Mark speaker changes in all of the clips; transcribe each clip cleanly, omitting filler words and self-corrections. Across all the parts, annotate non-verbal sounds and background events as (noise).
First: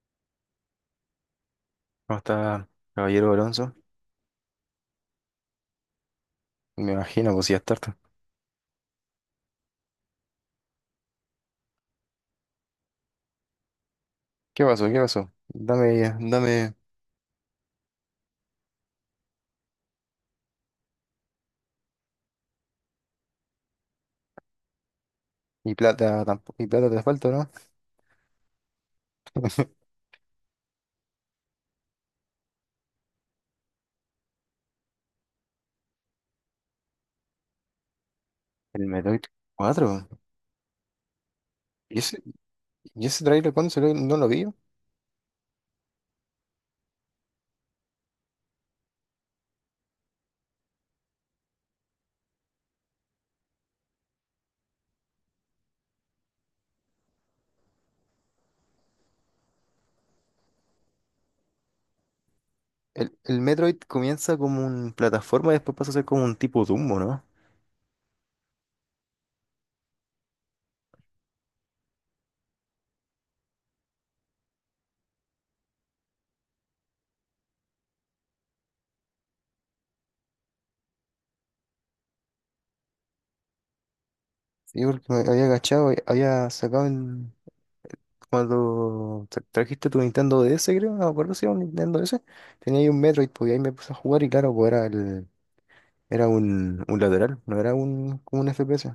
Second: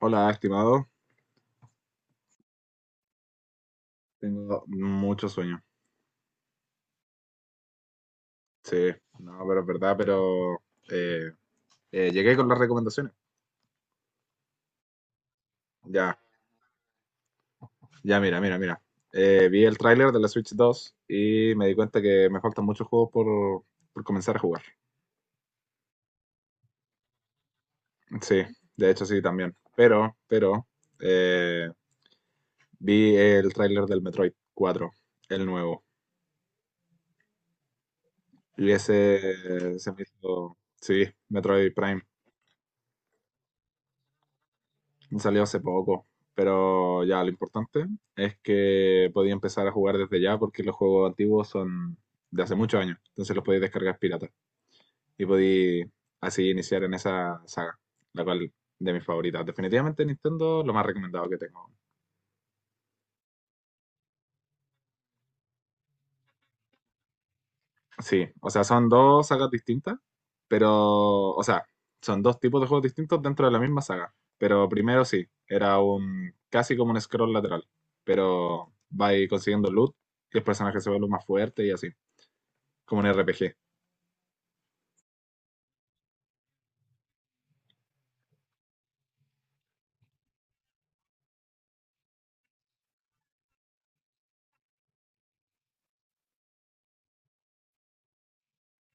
Speaker 1: Hola, estimado.
Speaker 2: ¿Cómo está, caballero Alonso?
Speaker 1: Tengo mucho sueño.
Speaker 2: Me imagino, pues si ya es tarde.
Speaker 1: Sí, no, pero es verdad, pero eh, llegué con las recomendaciones.
Speaker 2: ¿Qué pasó? ¿Qué pasó? Dame,
Speaker 1: Ya,
Speaker 2: dame.
Speaker 1: ya, mira, mira. Vi el tráiler de la Switch 2 y me di cuenta que me faltan muchos juegos por comenzar a jugar.
Speaker 2: Y plata tampoco. Y plata te falta, ¿no?
Speaker 1: Sí, de hecho sí, también.
Speaker 2: (laughs)
Speaker 1: Pero, eh, vi el tráiler del Metroid 4, el nuevo. Y
Speaker 2: El
Speaker 1: ese
Speaker 2: Metroid
Speaker 1: se me
Speaker 2: 4.
Speaker 1: hizo, sí, Metroid
Speaker 2: ¿Y
Speaker 1: Prime.
Speaker 2: ese, y ese trailer cuándo salió? No lo vi.
Speaker 1: Salió hace poco. Pero ya, lo importante es que podía empezar a jugar desde ya porque los juegos antiguos son de hace muchos años. Entonces los podéis descargar pirata. Y podéis así iniciar en esa saga, la cual de mis favoritas. Definitivamente Nintendo, lo más recomendado que tengo.
Speaker 2: El Metroid comienza como un plataforma y después pasa a ser como un tipo Dumbo, ¿no?
Speaker 1: Sí, o sea, son dos sagas distintas, pero, o sea, son dos tipos de juegos distintos dentro de la misma saga. Pero primero sí, era un casi como un scroll lateral, pero va a consiguiendo loot y el personaje se vuelve más fuerte y así, como un RPG.
Speaker 2: Sí, porque me había agachado, había sacado el. Cuando trajiste tu Nintendo DS, creo, no me acuerdo si era un Nintendo DS, tenía ahí un Metroid, pues y ahí me puse a jugar y claro, pues era un lateral, no era como un FPS.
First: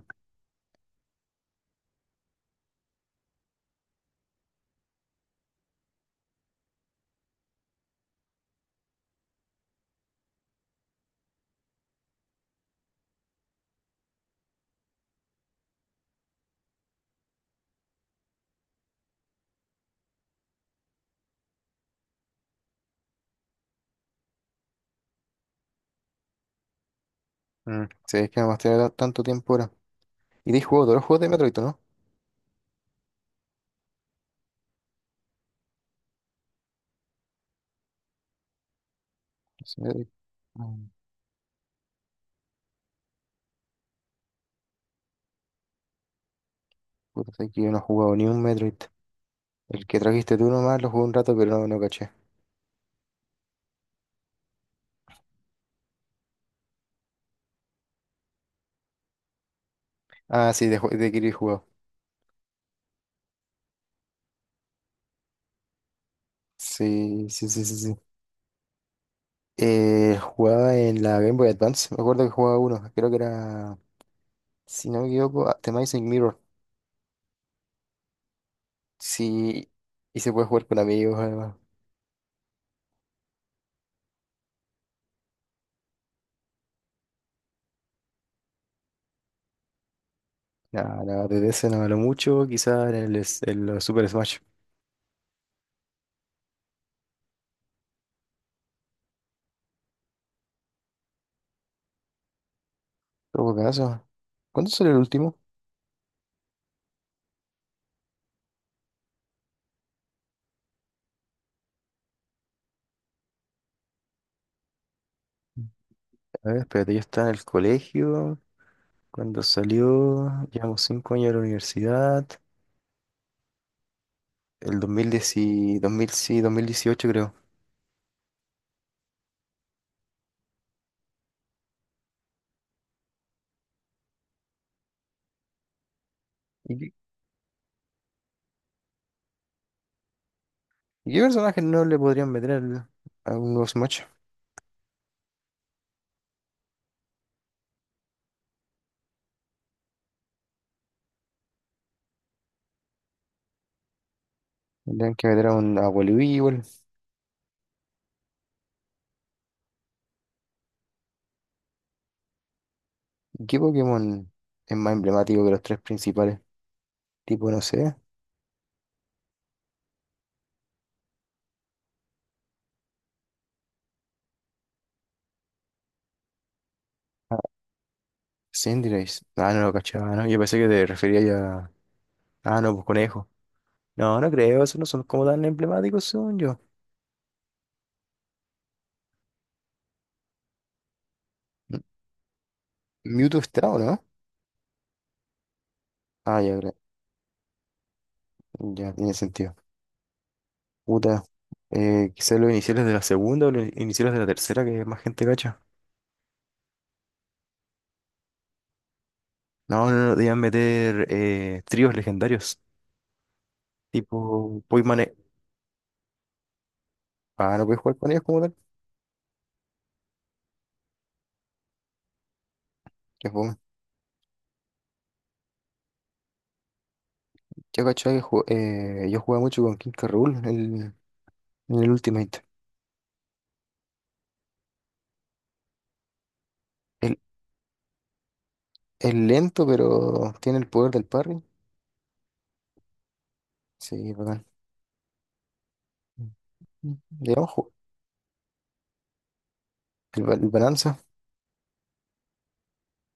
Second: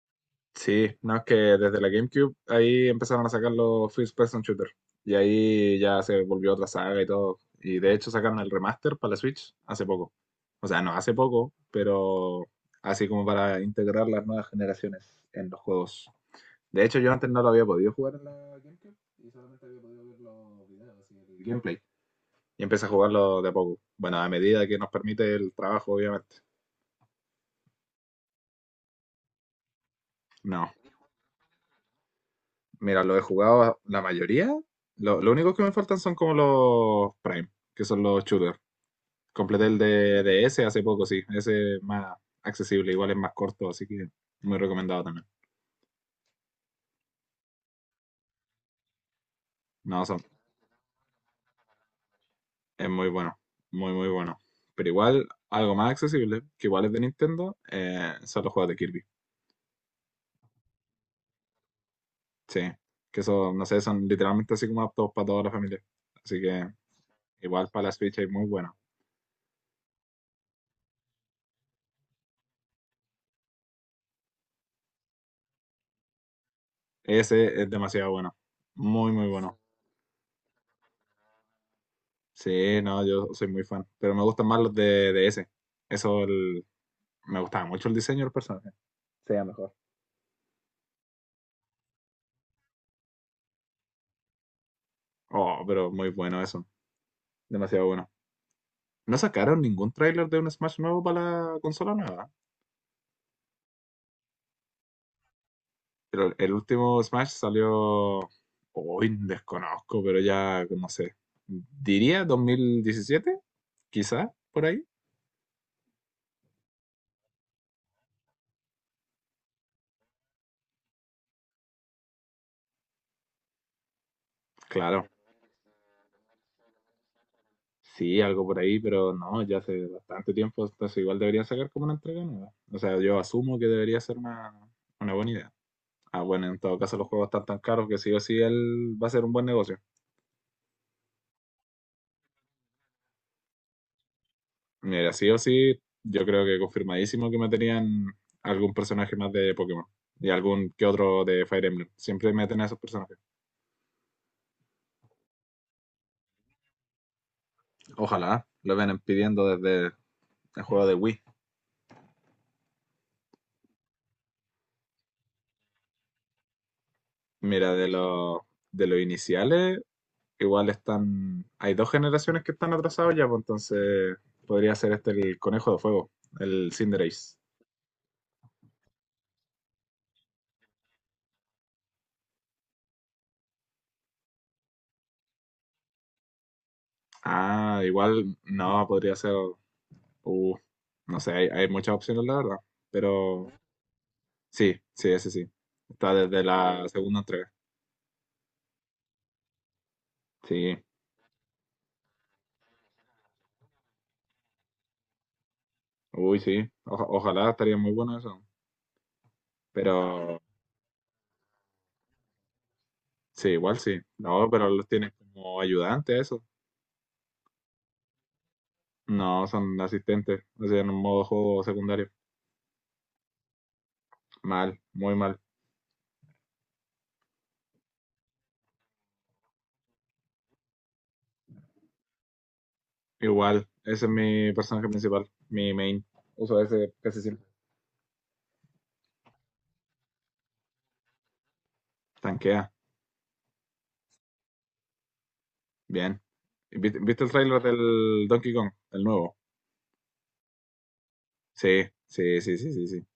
Speaker 1: Sí, no, es que desde la GameCube ahí empezaron a sacar los First Person Shooter. Y ahí ya se volvió otra saga y todo. Y de hecho sacaron el remaster para la Switch hace poco. O sea, no hace poco, pero así como para integrar las nuevas generaciones en los juegos. De hecho, yo antes no lo había podido jugar en la GameCube y solamente había podido ver los videos y el gameplay. Y empecé a jugarlo de a poco. Bueno, a medida que nos permite el trabajo, obviamente.
Speaker 2: Mm, sí, es que además tiene tanto tiempo ahora. Y te has
Speaker 1: No,
Speaker 2: jugado todos los juegos de Metroid, ¿o ¿no?
Speaker 1: mira, lo he jugado la mayoría. Lo único que me faltan son como los Prime, que son los shooters. Completé el
Speaker 2: Sí, Metroid.
Speaker 1: de ese hace
Speaker 2: Mm,
Speaker 1: poco, sí. Ese es más accesible, igual es más corto, así que muy recomendado también.
Speaker 2: Puta, sé que yo no he jugado ni un Metroid. El que
Speaker 1: No, son,
Speaker 2: trajiste tú nomás lo jugué un rato, pero no, no caché.
Speaker 1: es muy bueno, muy, muy bueno. Pero igual, algo más accesible, que igual es de Nintendo, son los juegos de Kirby.
Speaker 2: Ah, sí, de Kirby he jugado.
Speaker 1: Sí, que son, no sé, son literalmente así como aptos para toda la familia. Así que
Speaker 2: Sí, sí, sí,
Speaker 1: igual
Speaker 2: sí,
Speaker 1: para la
Speaker 2: sí.
Speaker 1: Switch es muy bueno.
Speaker 2: Jugaba en la Game Boy Advance. Me acuerdo que jugaba uno. Creo que era, si no me equivoco, The Amazing Mirror.
Speaker 1: Ese es demasiado bueno. Muy, muy bueno.
Speaker 2: Sí, y se puede jugar con amigos, además.
Speaker 1: Sí, no, yo soy muy fan, pero me gustan más los de ese. Eso, me gustaba mucho el diseño del personaje. Sería mejor.
Speaker 2: Nada, nada, desde ese no lo mucho. Quizás en los Super Smash.
Speaker 1: Oh, pero muy bueno eso, demasiado bueno. No sacaron ningún tráiler de un Smash nuevo para la consola nueva,
Speaker 2: Todo caso. ¿Cuándo salió el último?
Speaker 1: pero el último Smash salió, hoy desconozco, pero ya no sé, diría 2017, quizá, por ahí.
Speaker 2: A ver, espérate, yo estaba en el colegio cuando salió, llevamos 5 años a la universidad, el dos
Speaker 1: Claro,
Speaker 2: mil diez, dos mil sí, 2018 creo.
Speaker 1: sí, algo por ahí, pero no, ya hace bastante tiempo, entonces igual debería sacar como una entrega nueva. O sea, yo asumo que debería ser una buena idea. Ah, bueno, en
Speaker 2: ¿Y
Speaker 1: todo
Speaker 2: qué,
Speaker 1: caso los juegos están tan caros que sí o sí él va a ser un buen negocio.
Speaker 2: y qué personaje no le podrían meter a un nuevo Smash?
Speaker 1: Mira, sí o sí, yo creo que confirmadísimo que meterían algún personaje más de Pokémon y algún que otro de Fire Emblem. Siempre meten a esos personajes.
Speaker 2: Tendrían que meter a Wily igual.
Speaker 1: Ojalá, lo vienen pidiendo desde el juego de Wii.
Speaker 2: ¿Y qué Pokémon es más emblemático que los tres principales? Tipo, no
Speaker 1: Mira,
Speaker 2: sé,
Speaker 1: de los iniciales, igual están. Hay dos generaciones que están atrasados ya, pues entonces podría ser este el conejo de fuego, el Cinderace.
Speaker 2: a Cinderace. Ah, no lo cachaba, ¿no? Yo pensé que te refería ya. Ah, no, pues Conejo. No, no creo, esos no son como tan emblemáticos según yo.
Speaker 1: Ah, igual no, podría ser. uh, no sé, hay
Speaker 2: M-
Speaker 1: muchas opciones, la verdad.
Speaker 2: Mewtwo
Speaker 1: Pero
Speaker 2: está, ¿o no?
Speaker 1: sí, sí, ese sí. Está
Speaker 2: Ah,
Speaker 1: desde
Speaker 2: ya,
Speaker 1: la segunda entrega.
Speaker 2: ya tiene sentido.
Speaker 1: Sí,
Speaker 2: Puta, quizás los iniciales de la segunda o los iniciales de la tercera, que más gente cacha.
Speaker 1: uy, sí. Ojalá estaría muy bueno eso.
Speaker 2: No, no, no, debían
Speaker 1: Pero
Speaker 2: meter tríos legendarios,
Speaker 1: sí, igual sí. No,
Speaker 2: tipo
Speaker 1: pero los
Speaker 2: Poimane.
Speaker 1: tienes como ayudantes, eso.
Speaker 2: Ah, no puedes jugar con ellos como tal.
Speaker 1: No, son asistentes. O sea, en un modo juego secundario.
Speaker 2: Qué fome.
Speaker 1: Mal, muy mal.
Speaker 2: Yo cachaba que yo jugaba mucho con King K. Rool en en el Ultimate.
Speaker 1: Igual, ese es mi personaje principal, mi main. Uso ese
Speaker 2: El,
Speaker 1: casi siempre.
Speaker 2: es lento, pero tiene el poder del parry.
Speaker 1: Tanquea,
Speaker 2: Sí, bacán.
Speaker 1: bien. ¿Y
Speaker 2: Mm.
Speaker 1: viste, viste el
Speaker 2: Digamos,
Speaker 1: trailer del Donkey Kong, el nuevo?
Speaker 2: el Balanza.
Speaker 1: Sí, sí, sí, sí, sí, sí.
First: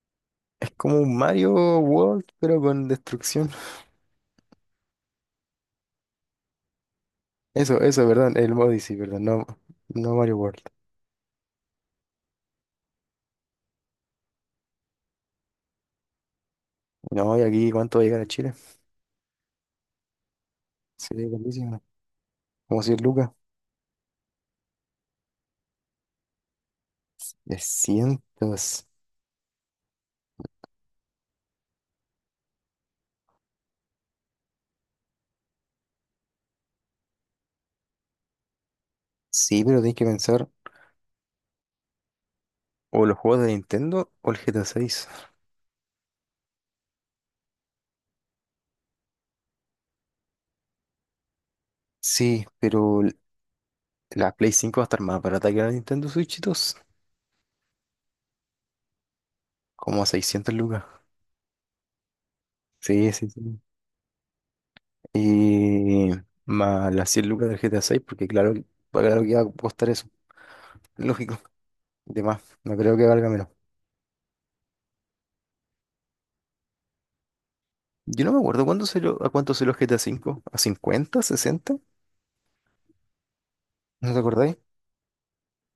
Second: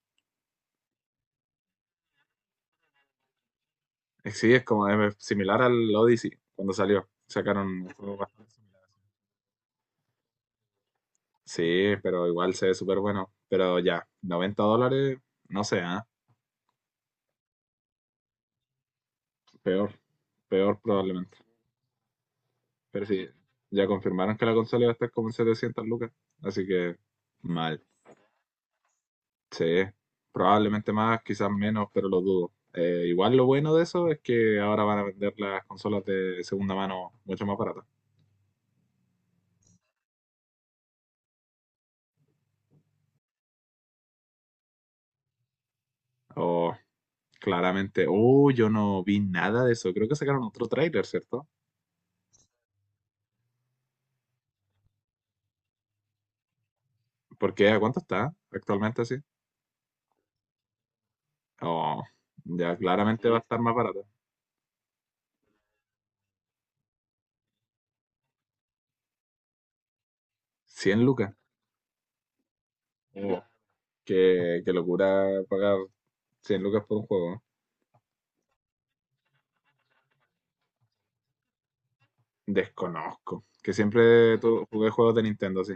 Speaker 2: Es como un Mario World, pero con destrucción.
Speaker 1: Es- sí, es como es similar al Odyssey cuando salió. Sacaron
Speaker 2: Eso,
Speaker 1: un
Speaker 2: eso,
Speaker 1: juego
Speaker 2: perdón, el
Speaker 1: bastante.
Speaker 2: Odyssey, perdón, no, no Mario World.
Speaker 1: Sí, pero igual se ve súper bueno. Pero ya, $90, no sé, ¿ah?
Speaker 2: No, y aquí, ¿cuánto va a llegar a Chile?
Speaker 1: Peor, peor
Speaker 2: Sería
Speaker 1: probablemente.
Speaker 2: buenísimo. Como 100
Speaker 1: Pero sí,
Speaker 2: lucas.
Speaker 1: ya confirmaron que la consola va a estar como en 700 lucas. Así que,
Speaker 2: De
Speaker 1: mal. Sí, probablemente más, quizás menos, pero lo dudo. Igual lo bueno de eso es que ahora van a vender las consolas de segunda mano mucho más baratas.
Speaker 2: Sí, pero tenés que pensar o los juegos de Nintendo o el GTA 6.
Speaker 1: O claramente, oh, yo no vi nada de eso. Creo que sacaron otro tráiler, ¿cierto?
Speaker 2: Sí, pero la Play 5 va a estar más barata que la Nintendo Switch 2.
Speaker 1: Porque ¿a cuánto está actualmente así?
Speaker 2: Como a 600 lucas.
Speaker 1: Oh, ya
Speaker 2: Sí,
Speaker 1: claramente
Speaker 2: sí,
Speaker 1: va a estar
Speaker 2: sí.
Speaker 1: más barata.
Speaker 2: Y más las 100 lucas del GTA 6, porque claro, claro que va a costar eso.
Speaker 1: 100 lucas.
Speaker 2: Lógico. De más, no creo que valga
Speaker 1: Oh,
Speaker 2: menos.
Speaker 1: qué, qué locura pagar 100 lucas por un juego.
Speaker 2: Yo no me acuerdo cuándo se a cuánto se los GTA 5. ¿A cinco? ¿A 50 sesenta?
Speaker 1: Desconozco. Que
Speaker 2: ¿No te
Speaker 1: siempre
Speaker 2: acordáis?
Speaker 1: jugué juegos de Nintendo así.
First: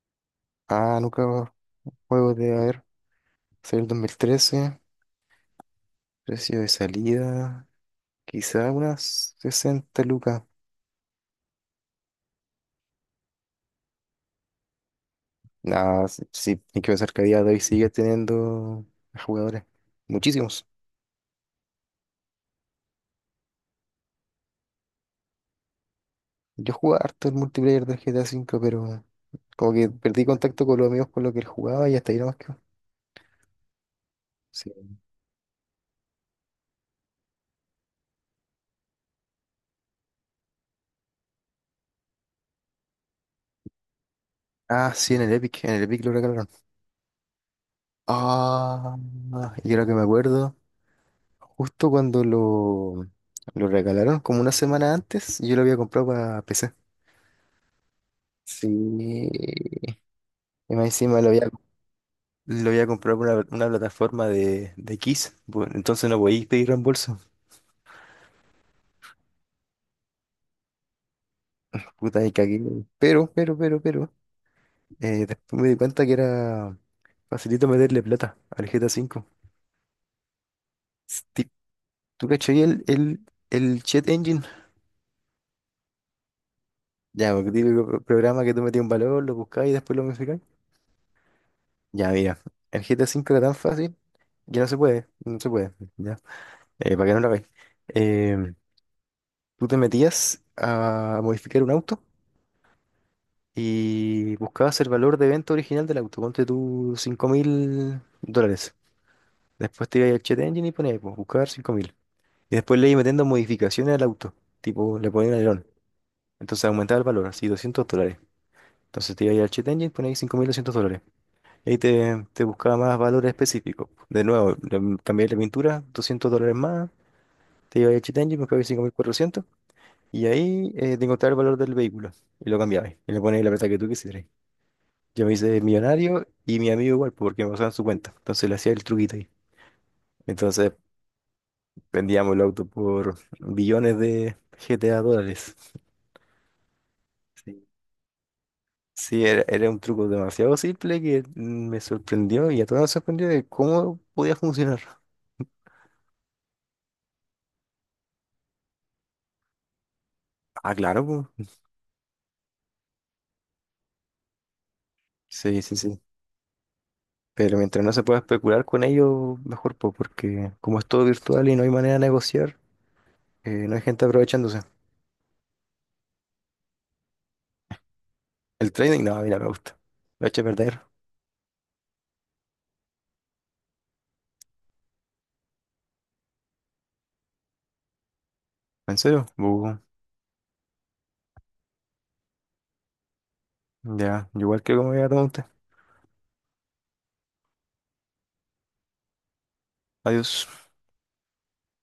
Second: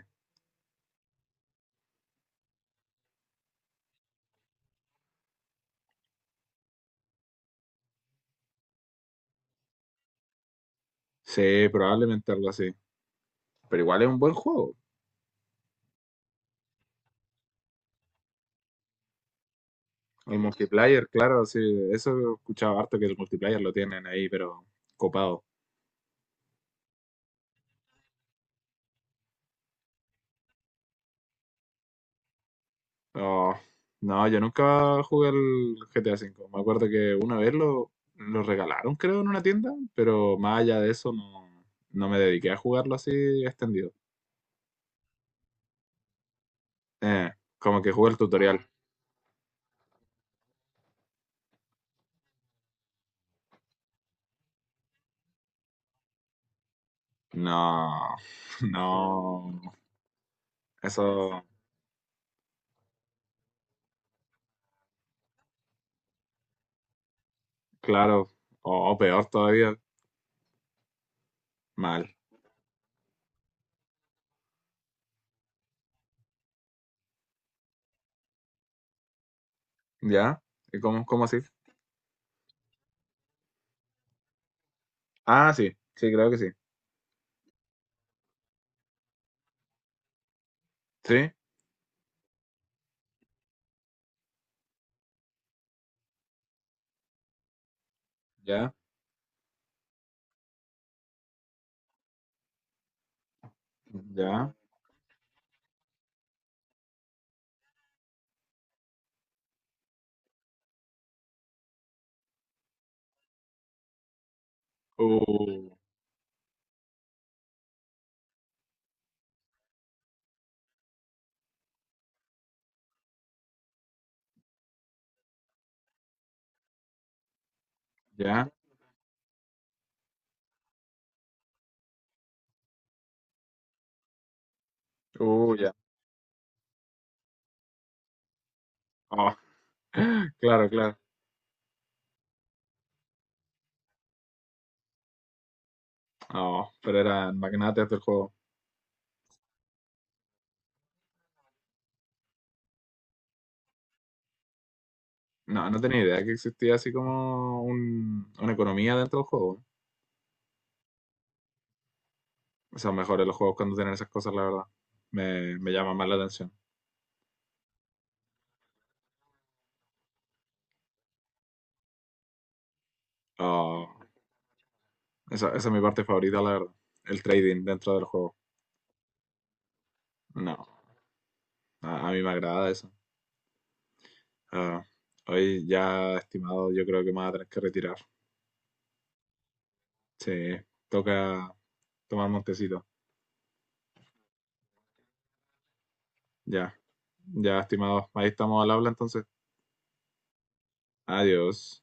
Speaker 2: Ah, nunca. Juegos de, a ver, salió el 2013, precio de salida, quizá unas 60 lucas.
Speaker 1: Sí, probablemente algo así. Pero igual es un buen juego.
Speaker 2: Nada, sí, sí, hay que pensar que a día de hoy sigue teniendo jugadores,
Speaker 1: El
Speaker 2: muchísimos.
Speaker 1: multiplayer, claro, sí, eso he escuchado harto que el multiplayer lo tienen ahí, pero copado.
Speaker 2: Yo jugaba harto el multiplayer del GTA V, pero como que perdí contacto con los amigos con los que él jugaba y hasta ahí nomás quedó.
Speaker 1: Oh, no, yo
Speaker 2: Sí.
Speaker 1: nunca jugué al GTA V. Me acuerdo que una vez lo regalaron, creo, en una tienda, pero más allá de eso no, no me dediqué a jugarlo así extendido.
Speaker 2: Ah, sí, en el Epic lo regalaron.
Speaker 1: Eh, Como que jugué el tutorial.
Speaker 2: Ah, y ahora que me acuerdo, justo cuando lo regalaron, como una semana antes, yo lo había comprado para PC.
Speaker 1: No, (laughs)
Speaker 2: Sí,
Speaker 1: no, no.
Speaker 2: y más encima lo
Speaker 1: Eso,
Speaker 2: había lo había comprado por una plataforma de Kiss. Entonces no podéis pedir reembolso.
Speaker 1: claro, o peor todavía, mal.
Speaker 2: Puta, me cagué. Pero. Después me di cuenta que era facilito meterle plata al GTA 5.
Speaker 1: ¿Ya? Y ¿cómo así?
Speaker 2: Ti- ¿Tú cachai el Chat Engine?
Speaker 1: Ah, sí, sí, creo que sí.
Speaker 2: Ya, porque típico programa que tú metías un valor, lo buscáis y después lo modificáis.
Speaker 1: Sí,
Speaker 2: Ya, mira. El GTA 5 era tan fácil que no se puede. No se puede. Ya. Para que no lo veáis. Eh,
Speaker 1: ya,
Speaker 2: Tú te metías a modificar un auto. Y
Speaker 1: ya.
Speaker 2: buscabas el valor de venta original del auto, ponte tú $5000. Después te ibas al Chat Engine y ponías, pues, buscar 5000. Y después le ibas metiendo modificaciones al auto, tipo le ponías un alerón.
Speaker 1: Oh,
Speaker 2: Entonces aumentaba el valor, así $200. Entonces te ibas al Chat Engine y ponías $5200. Y ahí te buscaba más valores específicos. De nuevo, cambiar la pintura, $200 más. Te ibas al Chat Engine,
Speaker 1: ya.
Speaker 2: buscabas 5400. Y ahí te encontraba el valor del vehículo. Y lo cambiabas. Y le ponías la plata que tú quisieras. Yo me
Speaker 1: Oh,
Speaker 2: hice
Speaker 1: ya.
Speaker 2: millonario y mi amigo igual, porque me pasaban su cuenta. Entonces le hacía el truquito ahí.
Speaker 1: Oh, (laughs) claro,
Speaker 2: Entonces
Speaker 1: claro.
Speaker 2: vendíamos el auto por billones de GTA dólares.
Speaker 1: Oh, pero eran
Speaker 2: Sí,
Speaker 1: magnates del juego.
Speaker 2: sí, era un truco demasiado simple que me sorprendió y a todos nos sorprendió de cómo podía funcionar.
Speaker 1: No, no tenía idea que existía así como una economía dentro del juego.
Speaker 2: Ah, claro, po.
Speaker 1: O sea, mejores los juegos cuando tienen esas cosas, la verdad. Me,
Speaker 2: Sí,
Speaker 1: me
Speaker 2: sí,
Speaker 1: llama
Speaker 2: sí.
Speaker 1: más la atención.
Speaker 2: Pero mientras no se pueda especular con ello, mejor, po, porque como es todo virtual y no hay manera de negociar, no hay
Speaker 1: Oh,
Speaker 2: gente aprovechándose.
Speaker 1: esa es mi parte favorita, la verdad. El trading dentro del juego.
Speaker 2: El trading, no, mira, me gusta. Lo he hecho
Speaker 1: No,
Speaker 2: perder.
Speaker 1: a mí me agrada eso. Ah, hoy ya, estimado, yo creo que me voy a tener que retirar.
Speaker 2: ¿En serio? Bu.
Speaker 1: Sí, toca tomar montecito.
Speaker 2: Ya, igual que como ya te, tomar.
Speaker 1: Ya, ya, estimado. Ahí estamos al habla entonces.
Speaker 2: Adiós.
Speaker 1: Adiós.